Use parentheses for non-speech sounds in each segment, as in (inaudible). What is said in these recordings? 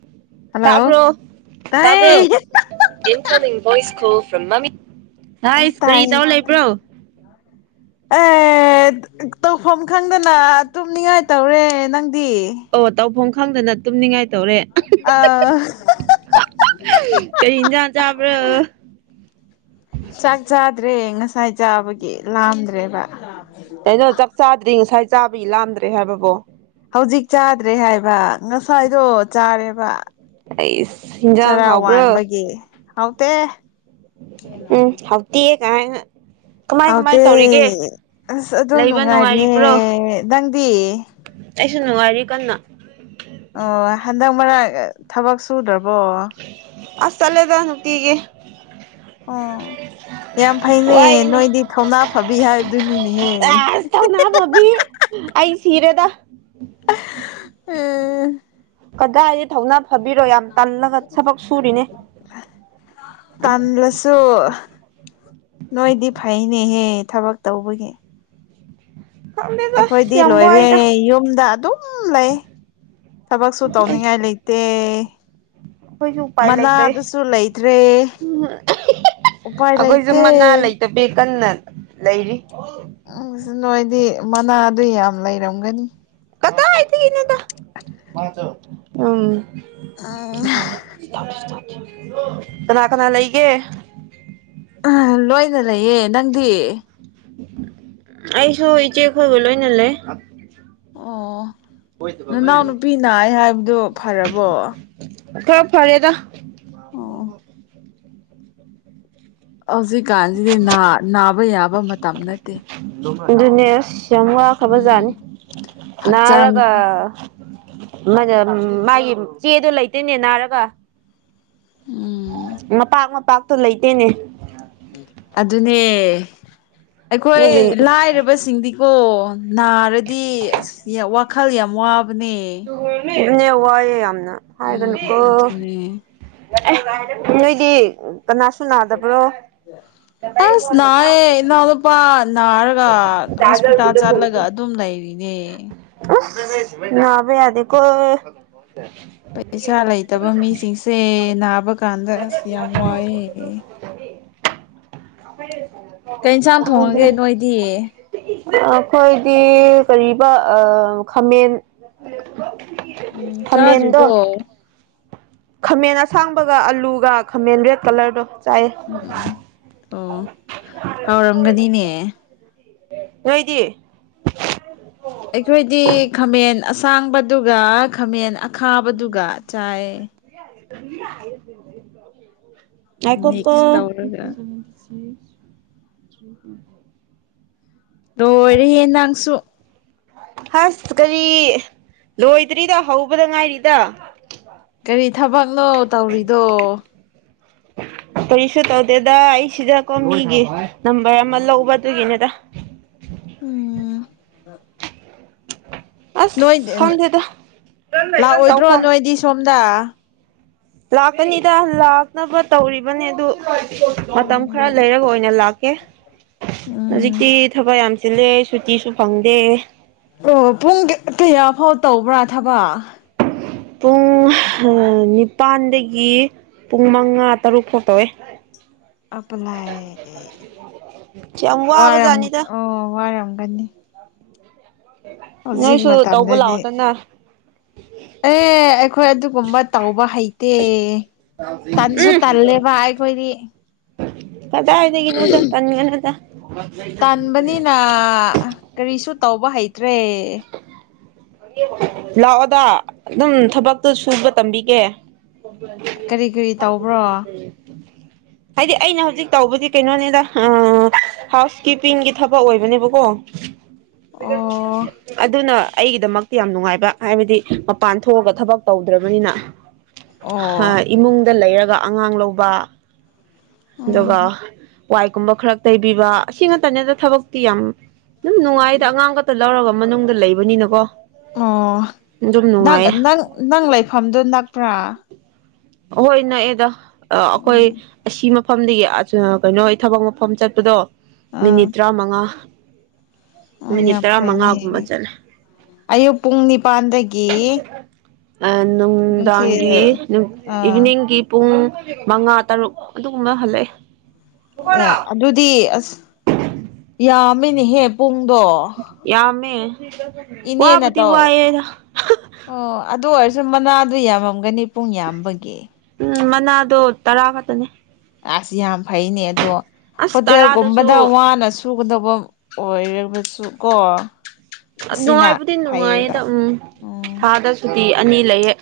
(inaudible) hello ꯇꯥꯕ꯭ꯔꯣ ꯇꯥꯕ꯭ꯔꯣ ꯇꯥꯏ incoming voice call from ꯃꯃꯤ ꯇꯥꯏꯞ ꯑꯁ ꯀꯔꯤ ꯇꯧ ꯇꯥꯏꯌꯦ ꯂꯩꯕ꯭ꯔꯣ (inaudible) ꯑꯦ ꯇꯧꯐꯝ ꯈꯪꯗꯅ ꯇꯨꯝꯅꯤꯡꯉꯥꯏ ꯇꯧꯔꯦ ꯅꯪꯗꯤ ꯑꯣ ꯇꯧꯐꯝ ꯈꯪꯗꯅ ꯅꯠ ꯇꯨꯝꯅꯤꯡꯉꯥꯏ ꯇꯧꯔꯦ ꯑꯥ ꯀꯔꯤ ꯏꯟꯖꯥꯡ ꯆꯥꯕ꯭ꯔꯣ ꯆꯥꯛ ꯆꯥꯗ꯭ꯔꯦ ꯉꯁꯥꯏ ꯆꯥꯕꯒꯤ ꯂꯥꯝꯗ꯭ꯔꯦꯕ ꯀꯩꯅꯣ ꯆꯥꯛ ꯆꯥꯗ꯭ꯔꯤ ꯉꯁꯥꯏ ꯆꯥꯕꯒꯤ ꯂꯥꯝꯗ꯭ꯔꯦ ꯍꯥꯏꯕꯣ ꯍꯧꯖꯤꯛ ꯆꯥꯗ꯭ꯔꯦ ꯍꯥꯏꯕ ꯉꯁꯥꯏꯗꯣ ꯆꯥꯔꯦꯕ ꯑꯩꯁ ꯍꯤꯟꯖꯥꯡ ꯆꯔ ꯍꯥꯎꯕ꯭ꯔꯣ ꯋꯥꯟꯕꯒꯤ ꯍꯥꯎꯇꯦ ꯎꯝ ꯍꯥꯎꯇꯦ ꯀꯥꯏꯅ ꯀꯃꯥꯏ ꯀꯃꯥꯏ ꯍꯥꯎꯇꯦ ꯇꯧꯔꯤꯒꯦ ꯑꯁ ꯑꯗꯨꯝ ꯂꯩꯕ ꯅꯨꯡꯉꯥꯏꯔꯤꯌꯦ ꯅꯨꯡꯉꯥꯏꯔꯤꯕ꯭ꯔꯣ ꯅꯪꯗꯤ ꯑꯩꯁꯨ ꯅꯨꯡꯉꯥꯏꯔꯤ ꯀꯟꯅ ꯑꯣ ꯍꯟꯗꯛ ꯃꯔꯛ ꯊꯕꯛ ꯁꯨꯗ꯭ꯔꯥꯕꯣ ꯑꯁ ꯆꯠꯂꯦꯗ ꯅꯨꯡꯇꯤꯒꯤ ꯑꯣ ꯌꯥꯝ (unintelligible) ꯐꯩꯅꯦ ꯋꯥꯏꯅꯦ ꯅꯣꯏꯗꯤ ꯊꯧꯅꯥ ꯐꯕꯤ ꯍꯥꯏꯕꯗꯨꯅꯤꯅꯦꯍꯦ ꯊꯧꯅꯥ ꯐꯥꯕꯤ ꯑꯩ ꯁꯤꯔꯦꯗ ꯎꯝ ꯀꯗꯥꯏꯗꯩ ꯊꯧꯅꯥ ꯐꯥꯕꯤꯔꯣ ꯌꯥꯝ ꯇꯜꯂꯒ ꯊꯕꯛ ꯁꯨꯔꯤꯅꯦ ꯇꯟꯂꯁꯨ ꯅꯣꯏꯗꯤ ꯐꯩꯅꯦꯍꯦ ꯊꯕꯛ ꯇꯧꯕꯒꯤ ꯈꯪꯗꯦꯗ ꯑꯁ ꯑꯩꯈꯣꯏꯗꯤ ꯌꯥꯝ ꯂꯣꯏꯔꯦ ꯋꯥꯏꯗ ꯌꯨꯝꯗ ꯑꯗꯨꯝ ꯁꯝ ꯂꯩ ꯊꯕꯛꯁꯨ ꯑꯩꯁ ꯇꯧꯅꯤꯡꯉꯥꯏ ꯂꯩꯇꯦ ꯑꯩꯈꯣꯏꯁꯨ ꯎꯄꯥꯏ ꯂꯩꯇꯩ ꯃꯅꯥꯗꯨꯁꯨ ꯂꯩꯇ꯭ꯔꯦ ꯎꯄꯥꯏ ꯑꯩꯈꯣꯏꯖꯨ ꯂꯩꯇꯦ ꯃꯅꯥ ꯂꯩꯇꯕꯤꯒꯤ ꯀꯟꯅ ꯂꯩꯔꯤ ꯎꯝ ꯁꯤ ꯅꯣꯏꯗꯤ ꯃꯅꯥꯗꯣ ꯌꯥꯝ ꯂꯩꯔꯝꯒꯅꯤ ꯀꯗꯥꯏꯗꯒꯤꯅꯣꯗ ꯃꯥꯗꯣ ꯎꯝ ꯎꯝ ꯀꯅꯥ ꯀꯅꯥ ꯂꯩꯒꯦ ꯑꯥ ꯂꯣꯏꯅ ꯂꯩꯌꯦ ꯅꯪꯗꯤ ꯑꯩꯁꯨ ꯏꯆꯦ ꯈꯣꯏꯒ ꯂꯣꯏꯅ ꯂꯩ ꯑꯣ ꯅꯅꯥꯎ ꯅꯨꯄꯤ ꯅꯥꯏ ꯍꯥꯏꯕꯗꯨ ꯐꯔꯕꯣ ꯈꯔ ꯐꯔꯦꯗ ꯑꯣ ꯍꯧꯖꯤꯛꯀꯥꯟꯁꯤꯗꯤ ꯅ ꯅꯥꯕ ꯌꯥꯕ ꯃꯇꯝ ꯅꯠꯇꯦ ꯑꯗꯨꯅꯦ ꯑꯁ ꯌꯥꯝ ꯋꯥꯈ꯭ꯔꯕꯖꯥꯠꯅꯤ ꯎꯝ ꯍꯛꯆꯥꯡ ꯅꯥꯔꯒ ꯃꯥ ꯃꯥꯒꯤ ꯆꯦꯗꯣ ꯂꯩꯇꯦꯅꯦ ꯅꯥꯔꯒ ꯎꯝ ꯃꯄꯥꯛ ꯃꯄꯥꯛꯇꯣ ꯂꯩꯇꯦꯅꯦ ꯑꯗꯨꯅꯦ ꯑꯩꯈꯣꯏ ꯑꯗꯨꯒꯤ ꯂꯥꯏꯔꯕꯁꯤꯡꯗꯤ ꯀꯣ ꯅꯥꯔꯗꯤ ꯑꯁ ꯋꯥꯈꯜ ꯌꯥꯝ ꯋꯥꯕꯅꯦ ꯑꯗꯨꯅꯦ ꯋꯥꯏ ꯌꯥꯝꯅ ꯎꯝ ꯑꯗꯨꯅꯦ ꯑꯦ ꯅꯣꯏꯗꯤ ꯀꯅꯥꯁꯨ ꯅꯥꯗꯕ꯭ꯔꯣ ꯑꯁ ꯅꯥꯌꯦ ꯏꯅꯥꯎꯅꯨꯄꯥ ꯅꯥꯔꯒ ꯍꯣꯁꯄꯤꯇꯥꯜ ꯆꯠꯂꯒ ꯑꯗꯨꯝ ꯂꯩꯔꯤ ꯌꯦ ꯅꯕ ꯌꯥꯗꯦꯀꯣ ꯏꯆꯥ ꯂꯩꯇꯕ ꯃꯤꯁꯤꯡꯁꯦ ꯅꯥꯕ ꯀꯥꯟꯗ ꯑꯁ ꯌꯥꯝ ꯋꯥꯏꯑꯦ (inaudible) ꯀꯩ ꯏꯟꯁꯥꯡ ꯊꯣꯡꯉꯒꯦ ꯅꯣꯏꯗꯤ ꯑꯩꯈꯣꯏꯗꯤ ꯀꯔꯤꯕ ꯈꯥꯃꯦꯟ ꯎꯝ ꯈꯃꯦꯟꯗꫭ ꯆꯥꯗ꯭ꯔꯤꯕꯣ ꯈꯥꯃꯦꯟ ꯑꯁꯥꯡꯕꯒ ꯑꯂꯨꯒ ꯈꯥꯃꯦꯟ ꯔꯦꯠ ꯀꯂꯔꯗꯣ ꯆꯥꯏꯌꯦ ꯎꯝ ꯎꯝ ꯑꯣ ꯍꯥꯎꯔꯝꯒꯅꯤꯅꯦ ꯅꯣꯏꯗꯤ ꯑꯩꯈꯣꯏꯗꯤ ꯈꯥꯃꯦꯟ ꯑꯁꯥꯡꯕꯗꯨꯒ ꯈꯥꯃꯦꯟ ꯑꯈꯥꯕꯗꯨꯒ ꯆꯥꯏ ꯃꯤꯛꯁ ꯉꯥꯏꯈꫭꯀꫭ ꯇꯧꯔꯒ (inaudible) ꯅꯣꯏꯔꯤ ꯌꯦ ꯅꯪꯁꯨ ꯍꯁ ꯀꯔꯤ ꯂꯣꯏꯗ꯭ꯔꯤꯗꯣ ꯍꯧꯕꯗ ꯉꯥꯏꯔꯤꯗ ꯀꯔꯤ ꯊꯕꯛꯅꯣ ꯇꯧꯔꯤꯗꯣ (inaudible) ꯀꯔꯤꯁꯨ ꯇꯧꯗꯦꯗ ꯑꯩꯁꯤꯗꯀꯣ ꯃꯤꯒꯤ ꯅꯝꯕꯔ ꯑꯃ ꯂꯧꯕꯗꯨꯒꯤꯅꯦꯗ ꯎꯝ ꯑꯁ ꯅꯣꯏ ꯈꯪꯗꯦꯗ ꯂꯥꯛꯑꯣꯏꯗ꯭ꯔꯣ ꯇꯧꯐꯝ ꯅꯣꯏꯗꯤ ꯁꯣꯝꯗ ꯂꯥꯛꯀꯅꯤꯗ ꯂꯥꯛꯅꯕ ꯇꯧꯔꯤꯕꯅꯦ ꯑꯗꯨ ꯃꯇꯝ ꯈꯔ ꯎꯝ ꯂꯩꯔꯒ ꯑꯣꯏꯅ ꯂꯥꯛꯀꯦ ꯎꯝ ꯍꯧꯖꯤꯛꯇꯤ ꯊꯕꯛ ꯌꯥꯝ ꯆꯤꯜꯂꯦ ꯁꯨꯇꯤꯁꯨ ꯐꯪꯗꯦ ꯑꯣ ꯄꯨꯡ ꯀꯌꯥ ꯐꯥꯎ ꯇꯧꯕ꯭ꯔꯥ ꯊꯕꯛ ꯄꯨꯡ ꯅꯤꯄꯥꯟꯗꯒꯤ ꯄꯨꯡ ꯃꯉꯥ ꯇꯔꯨꯛ ꯐꯥꯎ ꯇꯧꯋꯦ (inaudible) ꯑꯂꯥꯏ ꯌꯥꯝ ꯋꯥꯔꯝ ꯋꯥꯕꯖꯥꯠꯅꯤꯗ ꯑꯣ ꯋꯥꯔꯝꯒꯅꯤ (inaudible) ꯍꯧꯖꯤꯛ ꯅꯣꯏꯁꯨ ꯇꯧꯕ ꯃꯇꯝꯗꯗꯤ ꯂꯥꯛꯑꯣꯗꯅ ꯑꯦ ꯑꯩꯈꯣꯏ ꯑꯗꯨꯒꯨꯝꯕ ꯇꯧꯕ ꯍꯩꯇꯦ ꯇꯟꯁꯨ ꯇꯜꯂꯦꯕ ꯑꯩꯈꯣꯏꯗꯤ ꯀꯗꯥꯏꯗꯒꯤꯅꫭꯗ ꯇꯟꯒꯅꯨꯗ ꯇꯟꯥꯟꯕꯅꯤꯅ ꯀꯔꯤꯁꯨ ꯇꯧꯕ ꯍꯩꯇ꯭ꯔꯦ ꯂꯥꯛꯑꯣꯗ ꯑꯗꯨꯝ ꯊꯕꯛꯇꯨ ꯁꯨꯕ ꯇꯝꯕꯤꯒꯦ ꯀꯔꯤ ꯀꯔꯤ ꯇꯧꯕ꯭ꯔꯣ ꯑꯣ (unintelligible) (inaudible) ꯍꯥꯏꯗꯤ ꯑꯩꯅ ꯍꯧꯖꯤꯛ ꯇꯧꯕꯗꯤ ꯀꯩꯅꯣꯅꯤꯗ ꯍꯥꯎꯁ ꯀꯤꯞꯄꯤꯡꯒꯤ ꯊꯕꯛ ꯑꯣꯏꯕꯅꯦꯕꯀꯣ ꯑꯗꯨꯅ ꯑꯩꯒꯤꯗꯃꯛ ꯌꯥꯝ ꯅꯨꯡꯉꯥꯏꯕ ꯍꯥꯏꯕꯗꯤ ꯃꯄꯥꯟ ꯊꯣꯛꯑꯒ ꯊꯕꯛ ꯇꯧꯗ꯭ꯔꯕꯅꯤꯅ ꯑꯣ ꯏꯃꯨꯡꯗ ꯂꯩꯔꯒ ꯑꯉꯥꯡ ꯂꯧꯕ ꯎꯝ ꯑꯗꯨꯒ ꯋꯥꯏꯒꯨꯝꯕ ꯈꯔ ꯇꯩꯕꯤꯕ ꯑꯁꯤꯃꯛꯇꯅꯦꯗ ꯊꯕꯛꯇꯤ ꯌꯥꯝ ꯑꯗꯨꯝ ꯅꯨꯡꯉꯥꯏꯗ ꯑꯉꯥꯡ ꯈꯛꯇ ꯂꯧꯔꯒ ꯃꯅꯨꯡꯗ ꯂꯩꯕꯅꯤꯅꯀꯣ ꯑꯣ ꯑꯗꯨꯝ ꯅꯪ ꯅꯨꯡꯉꯥꯏꯌꯦ ꯅꯪ ꯅꯪ ꯂꯩꯐꯝꯗꯨ ꯅꯛꯄ꯭ꯔꯥ ꯍꯣꯏ ꯅꯛꯑꯦꯗ ꯑꯩꯈꯣꯏ ꯎꯝ ꯑꯁꯤꯃ ꯃꯐꯝꯗꯤꯗꯒꯤ ꯀꯩꯅꯣ ꯊꯕꯛ ꯃꯐꯝ ꯆꯠꯄꯗꯣ ꯑꯥ ꯃꯤꯅꯤꯠ ꯇꯔꯥꯃꯉꯥ ꯑꯣ ꯃꯤꯅꯤꯠ ꯌꯥꯝ ꯐꯩꯅꯦ ꯇꯔꯥꯃꯉꯥꯒꯨꯝꯕ ꯆꯠꯂꯦ ꯑꯌꯨꯛ ꯄꯨꯡ ꯅꯤꯄꯥꯟꯗꯒꯤ ꯑ ꯅꯨꯡꯊꯤꯜ ꯅꯨꯡꯗꯥꯡꯒꯤ ꯑꯥ ꯏꯚꯅꯤꯡ ꯒꯤ ꯄꯨꯡ ꯃꯉꯥ ꯇꯔꯨꯛ ꯑꯗꯨꯒꯨꯝꯕ ꯍꯜꯂꯛꯑꯦ ꯑꯦ ꯑꯗꯨꯗꯤ ꯑꯁ ꯌꯥꯝꯃꯤꯅꯤꯍꯦ ꯄꯨꯡꯗꯣ ꯌꯥꯃꯦ ꯏꯅꯦꯅ ꯇꯧ ꯑꯣ ꯑꯗꯨ ꯑꯣꯏꯔꯁꯨ ꯃꯅꯥꯗꯨ ꯌꯥꯝꯃꯝꯒꯅꯤ ꯄꯨꯡ ꯌꯥꯝꯕꯒꯤ ꯎꯝ ꯃꯅꯥꯗꯣ ꯇꯔꯥ ꯈꯛꯇꯅꯦ ꯑꯁ ꯌꯥꯝ ꯐꯩꯅꯦ ꯑꯗꯣ ꯑꯁ ꯍꯣꯇꯦꯜꯒꯨꯝꯕꯗ ꯇꯔꯥꯗꯁꯨ ꯋꯥꯅꯁꯨ ꯁꯨꯒꯗꯧꯕ ꯑꯣꯏꯔꯕꯁꯨ ꯀꯣ ꯑꯁꯤꯅ ꯅꯨꯡꯉꯥꯏꯕꯨꯗꯤ ꯐꯩꯌꯦꯕ ꯅꯨꯡꯉꯥꯏꯌꯦꯗ ꯎꯝ ꯎꯝ ꯊꯥꯗꯁꯨꯨꯗꯤ ꯑꯅꯤ ꯂꯩꯌꯦꯦ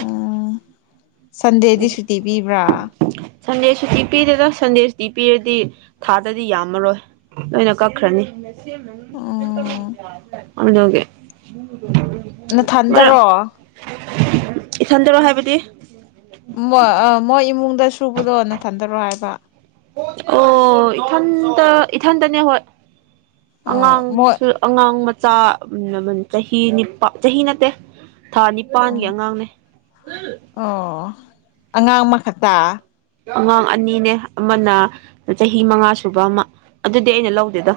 ꯑ ꯁꯟꯗꯦꯗꯤ ꯁꯨꯇꯤ ꯄꯤꯕ꯭ꯔꯥ ꯁꯟꯗꯦꯁꯨ ꯇꯤ ꯄꯤꯗꯦꯗ ꯁꯟꯗꯦꯁꯨ ꯇꯤ ꯄꯤꯔꯗꯤ ꯊꯥꯗꯗꯤ ꯌꯥꯝꯃꯔꯣꯏ ꯅꯣꯏꯅ ꯀꯛꯈ꯭ꯔꯅꯤ ꯎꯝ ꯑꯣꯗꯧꯒꯦ ꯅꯊꯟꯗꯔꯣ ꯏꯁꯟꯗꯔꯣ ꯍꯥꯏꯕꯗꯤ ꯃꯣꯏ ꯃꯣꯏ ꯏꯃꯨꯡꯗ ꯁꯨꯕꯗꯣ ꯅ ꯊꯟꯊꯔꯣ ꯍꯥꯏꯕ ꯑꯣ ꯏꯊꯥꯟꯇ ꯏꯊꯥꯟꯇꯅꯦ ꯍꯣ ꯑꯣ ꯃꯣꯏ ꯑꯉꯥꯡꯁꯨ ꯑꯉꯥꯡ ꯃꯆꯥ ꯆꯍꯤ ꯅꯤꯄꯥ ꯆꯍꯤ ꯅꯠꯇꯦ ꯊꯥ ꯅꯤꯄꯥꯟꯒꯤ ꯎꯝ ꯑꯉꯥꯡꯅꯦ ꯑꯣ ꯑꯉꯥꯡ ꯃꯈꯛꯇ ꯑꯉꯥꯡ ꯑꯅꯤꯅꯦ ꯑꯃꯅ ꯆꯍꯤ ꯃꯉꯥ ꯁꯨꯕ ꯑꯃ ꯑꯗꯨꯗꯤ ꯑꯩꯅ ꯂꯧꯗꯦꯗꯣ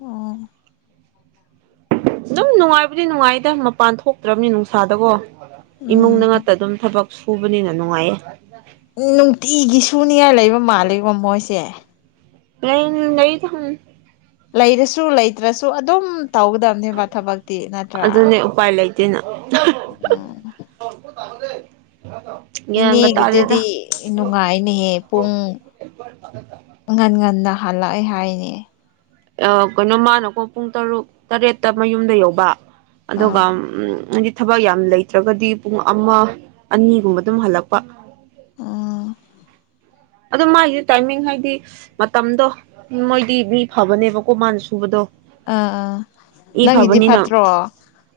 ꯎꯝ ꯑꯗꯨꯝ ꯅꯨꯡꯉꯥꯏꯕꯨꯗꯤ ꯅꯨꯡꯉꯥꯏꯗ ꯃꯄꯥꯟ ꯊꯣꯛꯇ꯭ꯔꯕꯅꯤ ꯅꯨꯡꯁꯥꯗꯀꯣ ꯎꯝ ꯏꯃꯨꯡꯗ ꯉꯇ ꯑꯗꯨꯝ ꯊꯕꯛ ꯁꯨꯕꯅꯤꯅ ꯅꯨꯡꯉꯥꯏꯌꯦ ꯎ ꯅꯨꯡꯇꯤꯒꯤ ꯁꯨꯅꯤꯡꯉꯥꯏ ꯂꯩꯕ ꯃꯥꯜꯂꯤꯀꯣ ꯃꯣꯏꯁꯦ ꯄ ꯂꯩ ꯊ ꯍ ꯂꯩꯔꯁꯨ ꯂꯩꯇ꯭ꯔꯁꯨ ꯑꯗꯨꯝ ꯇꯧꯒꯗꯕꯅꯦꯕ ꯊꯕꯛꯇꯤ ꯅꯠꯇ꯭ꯔꯥ ꯑꯗꯨꯅꯦ ꯎꯄꯥꯏ ꯂꯩꯇꯦꯅ ꯎꯝ ꯇꯍꯗ ꯍꯠꯇꯣ ꯏꯅꯦ ꯍꯒ ꯑꯗꯨꯗꯤ ꯅꯨꯡꯉꯥꯏꯅꯦꯍꯦ ꯄꯨꯡ ꯉꯟ ꯉꯟꯗ ꯍꯜꯂꯛꯑꯦ ꯍꯥꯏꯅꯦ ꯀꯩꯅꯣ ꯃꯥꯅꯀꯣ ꯄꯨꯡ ꯇꯔꯨꯛ ꯇꯔꯦꯠꯇ ꯃꯌꯨꯝꯗ ꯌꯧꯕ ꯑꯥ ꯑꯗꯨꯒ ꯍꯥꯏꯗꯤ ꯊꯕꯛ ꯌꯥꯝ ꯂꯩꯇ꯭ꯔꯒꯗꯤ ꯄꯨꯡ ꯑꯃ ꯑꯅꯤꯒꯨꯝꯕ ꯑꯗꯨꯝ ꯍꯜꯂꯛꯄ ꯑꯥ ꯑꯗꯣ ꯃꯥꯒꯤꯁꯦ ꯇꯥꯏꯃꯤꯡ ꯍꯥꯏꯗꯤ ꯃꯇꯝꯗꯣ ꯃꯣꯏꯗꯤ ꯃꯤ ꯐꯕꯅꯦꯕꯀꯣ ꯃꯥꯅ ꯁꯨꯕꯗꯣ ꯑꯥ ꯑꯥ ꯏ ꯅꯪꯒꯤꯗꯤ ꯐꯕꯅꯤ ꯅ ꯐꯠꯇ꯭ꯔꯣ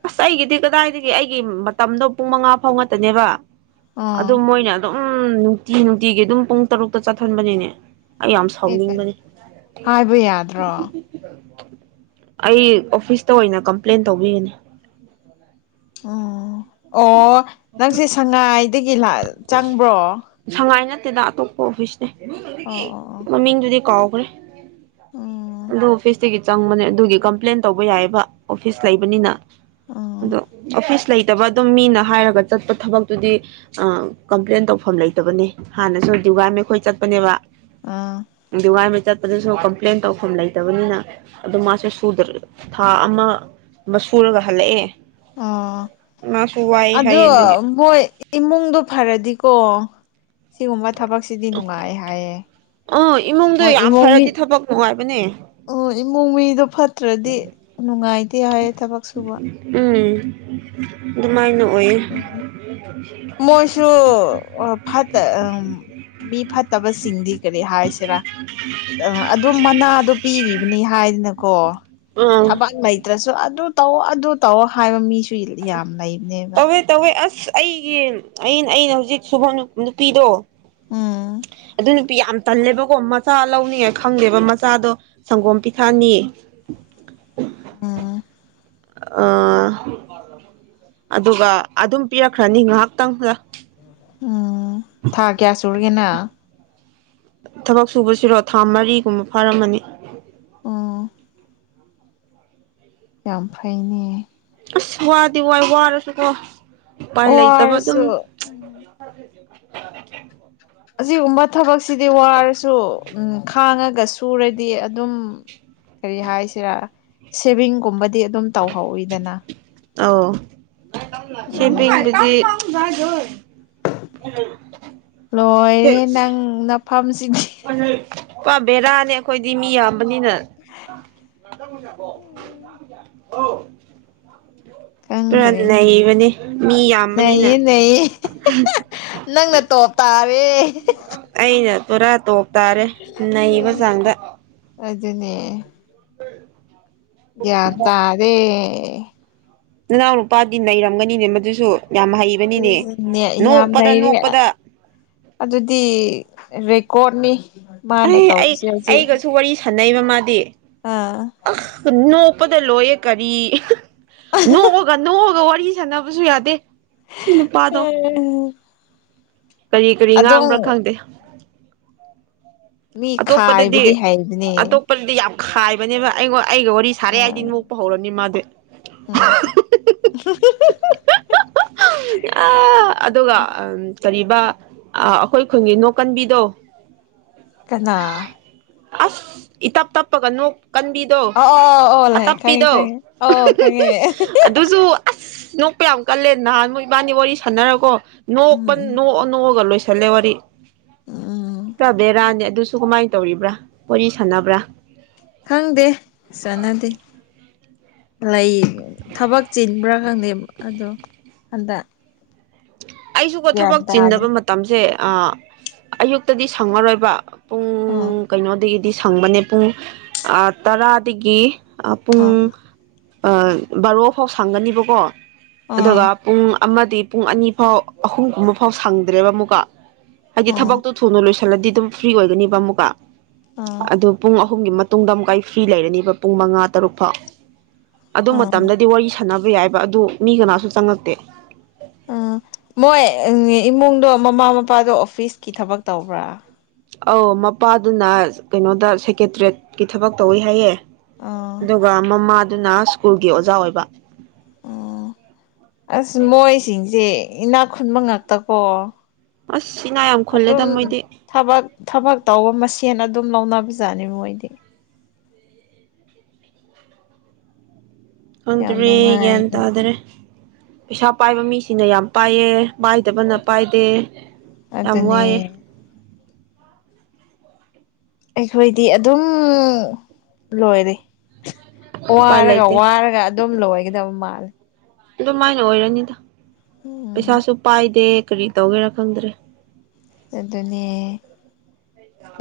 ꯑꯁ ꯑꯩꯒꯤꯗꯤ ꯀꯗꯥꯏꯗꯒꯤ ꯑꯩꯒꯤ ꯃꯇꯝꯗꯣ ꯄꯨꯡ ꯃꯉꯥ ꯐꯥꯎ ꯉꯛꯇꯅꯦꯕ ꯑꯥ ꯑꯗꯨ ꯃꯣꯏꯅ ꯑꯗꯨꯝ ꯅꯨꯡꯇꯤ ꯅꯨꯡꯇꯤꯒꯤ ꯑꯗꯨꯝ ꯄꯨꯡ ꯇꯔꯨꯛꯇ ꯆꯠꯊꯟꯕꯅꯤꯅꯦ ꯑꯩ ꯌꯥꯝ ꯁꯥꯎꯅꯤꯡꯕꯅꯤ ꯍꯥꯏꯕ ꯌꯥꯗ꯭ꯔꯣ ꯑꯩ ꯑꯣꯐꯤꯁꯇ ꯑꯣꯏꯅ ꯀꯝꯄ꯭ꯂꯦꯟ ꯇꯧꯕꯤꯒꯅꯤ ꯎꯝ ꯑꯣ ꯅꯪꯁꯦ ꯁꯉꯥꯏꯗꯒꯤ ꯆꯪꯕ꯭ꯔꯣ ꯁꯉꯥꯏ ꯅꯠꯇꯦꯗ ꯑꯇꯣꯞꯄ ꯑꯣꯐꯤꯁꯅꯦ ꯑꯣ ꯑꯣ ꯑꯣ ꯃꯃꯤꯡꯗꯨꯗꯤ ꯀꯥꯎꯈ꯭ꯔꯦ ꯎꯝ ꯑꯗꯨ ꯑꯣꯐꯤꯁꯇꯒꯤ ꯆꯪꯕꯅꯦ ꯑꯗꯨꯒꯤ ꯀꯝꯄ꯭ꯂꯦꯟ ꯇꯧꯕ ꯌꯥꯏꯑꯕ ꯑꯣꯐꯤꯁ ꯂꯩꯕꯅꯤꯅ ꯎꯝ ꯑꯗꯣ ꯑꯣꯐꯤꯁ ꯂꯩꯇꯕ ꯑꯗꯨꯝ ꯃꯤꯅ ꯍꯥꯏꯔꯒ ꯆꯠꯄ ꯊꯕꯛꯇꯨꯗꯤ ꯑ ꯀꯝꯄ꯭ꯂꯦꯟ ꯇꯧꯐꯝ ꯂꯩꯇꯕꯅꯦ ꯍꯥꯟꯅꯁꯨ ꯗꯤꯋꯥꯥꯏ ꯃꯈꯩꯈꯣꯏ ꯆꯠꯄꯅꯦꯕ ꯑꯥ ꯗꯤꯋꯥ ꯆꯠꯄꯗꯁꯨ ꯀꯝꯄ꯭ꯂꯦꯟ ꯇꯧꯐꯝ ꯂꯩꯇꯕꯅꯤꯅ ꯑꯗꯨ ꯃꯥꯁꯨ ꯁꯨꯗꯦ ꯊꯥ ꯑꯃ ꯑꯃ ꯁꯨꯔꯒ ꯍꯜꯂꯛꯑꯦ ꯑꯣ ꯃꯥꯁꯨ ꯋꯥꯏ ꯍꯥꯏꯌꯦ ꯑꯗꯨꯒꯤ ꯑꯗꯨꯗꯣꯏꯣꯏ ꯏꯃꯨꯡꯗ ꯐꯔꯗꯤꯀꯣ ꯁꯤꯒꯨꯝꯕ ꯊꯕꯛꯁꯤꯗꯤ ꯅꯨꯡꯉꯥꯏ ꯍꯥꯏꯌꯦ ꯑꯣ ꯏꯃꯨꯡꯗꯣ ꯍꯣꯏ ꯌꯥꯝ ꯏꯃꯨꯡ ꯃꯤ ꯐꯔꯗꯤ ꯊꯕꯛ ꯅꯨꯡꯉꯥꯏꯕꯅꯦ ꯑꯣ ꯏꯃꯨꯡ ꯃꯤꯗꯣ ꯐꯠꯇ꯭ꯔꯗꯤ ꯅꯨꯡꯉꯥꯏꯇꯦ ꯍꯥꯏꯌꯦ ꯊꯕꯛ ꯁꯨꯕ ꯎꯝ ꯑꯗꯨꯃꯥꯏ ꯅꯣꯛꯦ ꯃꯣꯏꯁꯨ ꯐꯠꯇ (unintelligible) ꯃꯤ ꯐꯠꯇꯕꯁꯤꯡꯗꯤ ꯀꯔꯤ ꯍꯥꯏꯁꯤꯔꯥ ꯑ ꯑꯗꯨꯝ ꯃꯅꯥꯗꯣ ꯄꯤꯔꯤꯕꯅꯤ ꯍꯥꯏꯗꯅꯀꯣ ꯑꯥ ꯊꯕꯛ ꯂꯩ ꯅꯠꯇ꯭ꯔꯁꯨ ꯑꯗꯨ ꯇꯧꯑꯣ ꯑꯗꯨ ꯇꯧꯑꯣ ꯍꯥꯏꯕ ꯃꯤꯁꯨ ꯌꯥꯝ ꯂꯩꯕꯅꯦꯕ ꯇꯋꯦ ꯇꯋꯦ ꯑꯁ ꯑꯩꯒꯤ ꯑ ꯑꯩꯅ ꯍꯧꯖꯤꯛ ꯁꯨꯕ ꯅꯨꯄꯤꯗꯣ ꯎꯝ ꯑꯩ ꯅꯨꯄꯤ ꯌꯥꯝ ꯇꯜꯂꯦꯕꯀꯣ ꯃꯆꯥ ꯂꯧꯅꯤꯉꯥꯏ ꯈꯪꯗꯦꯕ ꯃꯆꯥꯗꯣ ꯁꯪꯒꯣꯝ ꯄꯤꯊꯛꯅꯤꯌꯦ ꯎꯝ ꯑ ꯑꯗꯨꯒ ꯑꯗꯨꯝ ꯄꯤꯔꯛꯈ꯭ꯔꯅꯤ ꯉꯥꯏꯍꯥꯛꯇꯪꯗ ꯎꯝ ꯊꯥ ꯀꯌꯥ ꯁꯨꯔꯒꯦꯅ ꯊꯕꯛ ꯁꯨꯕꯁꯤꯔꯣ ꯊꯥ ꯃꯔꯤꯒꯨꯝꯕ ꯐꯥꯔꯝꯃꯅꯤ ꯑꯣ ꯌꯥꯝꯐꯩꯅꯦ ꯑꯁ ꯋꯥꯗꯤ ꯋꯥꯏ ꯋꯥꯔꯁꯨꯀꯣ ꯎꯄꯥꯏ ꯂꯩꯇꯕ ꯑꯗꯨꯝ ꯋꯥꯔꯁꯨ ꯎꯝ ꯊꯦ ꯑꯁꯤꯒꯨꯝꯕ ꯊꯕꯛꯁꯤꯗꯤ ꯋꯥꯔꯁꯨ ꯎꯝ ꯈꯥꯡꯉꯒ ꯁꯨꯔꯗꯤ ꯑꯗꯨꯝ ꯀꯔꯤ ꯍꯥꯏꯁꯤꯔꯥ ꯁꯦꯚꯤꯡꯒꯨꯝꯕꯗꯤ ꯑꯗꯨꯝ ꯇꯧꯍꯧꯋꯤꯗꯅ ꯑ ꯁꯤꯝꯕꯤꯤꯡ ꯑꯗꯨꯅꯦ ꯑꯗꯨꯗꯤ ꯗꯣꯏ ꯂꯣꯏꯔꯦ ꯅꯪ ꯅꯐꯝꯁꯤꯗꯤ ꯄꯥꯝꯝꯕꯔꯥꯅꯦ ꯑꯩꯈꯣꯏꯗꯤ ꯃꯤ ꯌꯥꯝ ꯑꯃꯅꯤꯅꯤꯅ ꯄꯨꯔꯥ ꯀꯗ ꯅꯩꯕꯅꯤ ꯃꯤ ꯌꯥꯝꯕꯅꯤꯅ ꯅꯌꯦ ꯅꯌꯦ ꯅꯪꯅ ꯇꯣꯞ ꯇꯥꯔꯦ ꯑꯩꯅ ꯄꯨꯔꯥ ꯇꯣꯞ ꯇꯥꯔꯦ ꯅꯩꯕ ꯆꯥꯡꯗ ꯑꯗꯨ ꯑꯗꯨꯅꯦ ꯎꯝ ꯗ ꯑꯗꯦ ꯅꯅꯥꯎꯅ ꯅꯨꯄꯥꯗꯤ ꯅꯩꯔꯝꯒꯅꯤꯅꯦ ꯃꯗꯨꯁꯨ ꯌꯥꯝ ꯍꯩꯕꯅꯤꯅꯦ ꯑꯗꯨꯅꯦ ꯌꯥꯝ ꯅꯣꯛꯄꯗ ꯅꯩꯔꯦ ꯅꯣꯛꯄꯗ ꯑꯗꯨꯗꯤ ꯔꯦꯀꯣꯔꯠꯅꯤ ꯃꯥꯅ ꯑꯩ ꯑꯩ ꯇꯧꯔꯤꯁꯦ ꯍꯧꯖꯤꯛ ꯑꯩꯒꯁꯨ ꯁꯥꯟꯅꯩꯕ ꯃꯥꯗꯤ ꯑꯥ ꯑ ꯅꯣꯛꯄꯗ ꯂꯣꯏꯌꯦꯦ ꯀꯔꯤ ꯅꯣꯛꯑꯒ ꯅꯣꯛꯑꯒ ꯋꯥꯔꯤ ꯁꯥꯟꯅꯕꯁꯨ ꯌꯥꯗꯦ ꯁꯤ ꯅꯨꯄꯥꯗꯣ ꯀꯔꯤ ꯀꯔꯤ ꯑꯗꯨꯝ ꯉꯥꯡꯕ꯭ꯔꯥ ꯈꯪꯗꯦ ꯃꯤ ꯑꯇꯣꯞꯄꯗꯗꯤ ꯈꯥꯏꯕꯗꯤ ꯍꯩꯕꯅꯦ ꯄꯜꯗꯤ ꯌꯥꯝ ꯈꯥꯏꯕꯅꯦꯕ ꯑꯩꯉ ꯑꯩꯒ ꯋꯥꯔꯤ ꯁꯥꯔꯦ ꯍꯥꯏꯗꯤ ꯅꯣꯛꯄ ꯍꯧꯔꯅꯤ ꯃꯥꯗꯤ ꯍꯨ ꯍꯨ ꯍꯨꯝ (inaudible) ꯑ ꯑꯗꯨꯒ ꯀꯔꯤꯕ ꯑꯩꯈꯣꯏ ꯈꯨꯟꯒꯤ ꯅꯣꯛꯀꯟꯕꯤꯗꯣ ꯀꯅꯥ ꯑꯁ ꯏꯇꯞ ꯇꯞꯄꯒꯅꯣꯛ ꯀꯟꯕꯤ ꯑꯣ ꯑꯣ ꯑꯣ ꯂꯩ ꯈꯪꯉꯦ ꯑꯇꯞꯄꯤꯗꯣ ꯈꯪꯉꯦ ꯑꯣ ꯈꯪꯉꯦ ꯑꯗꯨꯁꯨ ꯑꯁ ꯅꯣꯛꯄ ꯌꯥꯝ ꯀꯜꯂꯦ ꯅꯍꯥꯟ ꯃꯣꯏ ꯏꯕꯥꯅꯤ ꯋꯥꯔꯤ ꯁꯥꯟꯅꯔꯀꯣ ꯅꯣꯛꯄ ꯎꯝ ꯅꯣꯛꯑ ꯅꯣꯛꯑꯒ ꯂꯣꯏꯁꯜꯂꯦ ꯋꯥꯔꯤ ꯎꯝ ꯇ꯭ꯔꯕꯦꯔꯥꯅꯤ ꯑꯗꯨꯁꯨ ꯀꯃꯥꯏꯅ ꯇꯧꯔꯤꯕ꯭ꯔꯥ ꯋꯥꯔꯤꯣ ꯁꯥꯟꯅꯕ꯭ꯔꯥ ꯈꯪꯗꯦ ꯆꯥꯟꯅꯗꯦ ꯂꯩ ꯊꯕꯛ ꯆꯤꯟꯕ꯭ꯔꯥ ꯈꯪꯗꯦ ꯑꯗꯣ ꯍꯟꯗꯛ ꯑꯩꯁꯨꯀꯣ ꯒ꯭ꯌꯥꯟ ꯊꯕꯛ ꯇꯥꯗꯦ ꯆꯤꯟꯗꯕ ꯃꯇꯝꯁꯦ ꯑꯌꯨꯛꯇꯗꯤ ꯁꯪꯉꯔꯣꯏꯕ ꯑꯣ ꯄꯨꯡ ꯀꯩꯅꯣꯗꯒꯤꯗꯤ ꯁꯪꯕꯅꯦ ꯄꯨꯡ ꯇꯔꯥꯗꯒꯤ ꯑꯣ ꯄꯨꯡ ꯕꯥꯔꯣ ꯐꯥꯎ ꯁꯪꯒꯅꯤꯕꯀꯣ ꯑꯣ ꯑꯗꯨꯒ ꯄꯨꯡ ꯑꯃꯗꯤ ꯄꯨꯡ ꯑꯅꯤ ꯐꯥꯎ ꯑꯍꯨꯝꯒꯨꯝꯕ ꯐꯥꯎ ꯁꯪꯗ꯭ꯔꯦꯕ ꯑꯃꯨꯛꯀ ꯍꯥꯏꯗꯤ ꯑꯣ ꯊꯕꯛꯇꯨ ꯊꯨꯅ ꯂꯣꯏꯁꯤꯜꯂꯗꯤ ꯑꯗꯨꯝ ꯐ꯭ꯔꯤ ꯑꯣꯏꯒꯅꯤꯕ ꯑꯃꯨꯛꯀ ꯑꯣ ꯑꯗꯨ ꯄꯨꯡ ꯑꯍꯨꯝꯒꯤ ꯃꯇꯨꯡꯗ ꯑꯃꯨꯛꯀꯥ ꯑꯩ ꯐ꯭ꯔꯤ ꯂꯩꯔꯅꯤꯕ ꯄꯨꯡ ꯃꯉꯥ ꯇꯔꯨꯛ ꯐꯥꯎ ꯑꯗꯨ ꯑꯣ ꯃꯇꯝꯗꯗꯤ ꯋꯥꯔꯤ ꯁꯥꯟꯅꯕ ꯌꯥꯏꯕ ꯑꯗꯨ ꯃꯤ ꯀꯅꯥꯁꯨ ꯆꯪꯉꯛꯇꯦ ꯎꯝ ꯃꯣꯏ ꯏꯃꯨꯡꯗꯣ ꯃꯃꯥ ꯃꯄꯥꯗꯣ ꯑꯣꯐꯤꯁꯀꯤ ꯊꯕꯛ ꯇꯧꯕ꯭ꯔꯥ ꯑꯧ ꯃꯄꯥꯗꯨꯅ ꯀꯩꯅꯣꯗ ꯁꯦꯀꯦꯇꯔꯤꯠꯌ‌ꯦꯠꯀꯤ ꯊꯕꯛ ꯇꯧꯋꯤ ꯍꯥꯏꯌꯦ ꯑꯣ ꯑꯗꯨꯒ ꯃꯃꯥꯗꯨꯅ ꯁ꯭ꯀꯨꯜꯒꯤ ꯑꯣꯖꯥ ꯑꯣꯏꯕ ꯑꯣ ꯑꯁ ꯃꯣꯏꯁꯤꯡꯁꯦ ꯏꯅꯥꯛ ꯈꯨꯟꯕ ꯉꯥꯛꯛꯇꯀꯣ ꯑꯁ ꯏꯅꯥ ꯌꯥꯝ ꯈꯨꯜꯂꯦꯗ ꯃꯣꯏꯗꯤ ꯊꯕꯛ ꯊꯕꯛ ꯇꯧꯕ ꯃꯁꯦꯟ ꯑꯗꯨꯝ ꯂꯧꯅꯕꯖꯥꯠꯅꯤ ꯃꯣꯏꯗꯤ ꯌꯥꯝ ꯈꯪꯗ꯭ꯔꯦ ꯒ꯭ꯌꯥꯟ ꯅꯨꯡꯉꯥꯏꯅ ꯇꯥꯗꯔꯦ ꯄꯩꯁꯥ ꯄꯥꯏꯕ ꯃꯤꯁꯤꯅ ꯌꯥꯝ ꯄꯥꯏꯑ‌ꯦ ꯄꯥꯏꯗꯕꯅ ꯄꯥꯏꯗꯦ ꯌꯥꯝ ꯑꯗꯨꯅꯦ ꯋꯥꯏꯑꯦ ꯑꯩꯈꯣꯏꯗꯤ ꯑꯗꯨꯝ ꯂꯣꯏꯔꯦ ꯎꯄꯥꯏ ꯋꯥꯔꯒ ꯂꯩꯇꯦ ꯋꯥꯔꯒ ꯑꯗꯨꯝ ꯂꯣꯏꯒꯗꯕ ꯃꯥꯜꯂꯦ ꯑꯗꯨꯃꯥꯏꯅ ꯑꯣꯏꯔꯅꯤꯗ ꯎꯝ ꯄꯩꯁꯥꯁꯨ ꯄꯥꯏꯗꯦ ꯀꯔꯤ ꯇꯧꯒꯦꯔꯥ ꯈꯪꯗ꯭ꯔꯦ ꯑꯗꯨꯅꯦ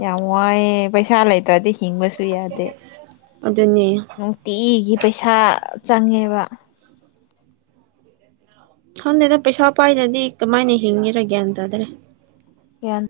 ꯌꯥꯝ ꯋꯥꯏꯑꯦ ꯄꯩꯁꯥ ꯂꯩꯇ꯭ꯔꯗꯤ ꯍꯤꯡꯕꯁꯨ ꯁꯨ ꯌꯥꯗꯦ ꯑꯗꯨꯅꯦ ꯅꯨꯡꯇꯤꯒꯤ ꯄꯩꯁꯥ ꯆꯪꯉꯦꯕ ꯈꯪꯗꯦꯗ ꯄꯩꯁꯥ ꯄꯥꯏꯗꯗꯤ ꯀꯃꯥꯏꯅ ꯍꯤꯡꯉꯔꯥ ꯒꯌꯥꯟ ꯇꯥꯗ꯭ꯔꯦ ꯒꯤꯌꯟ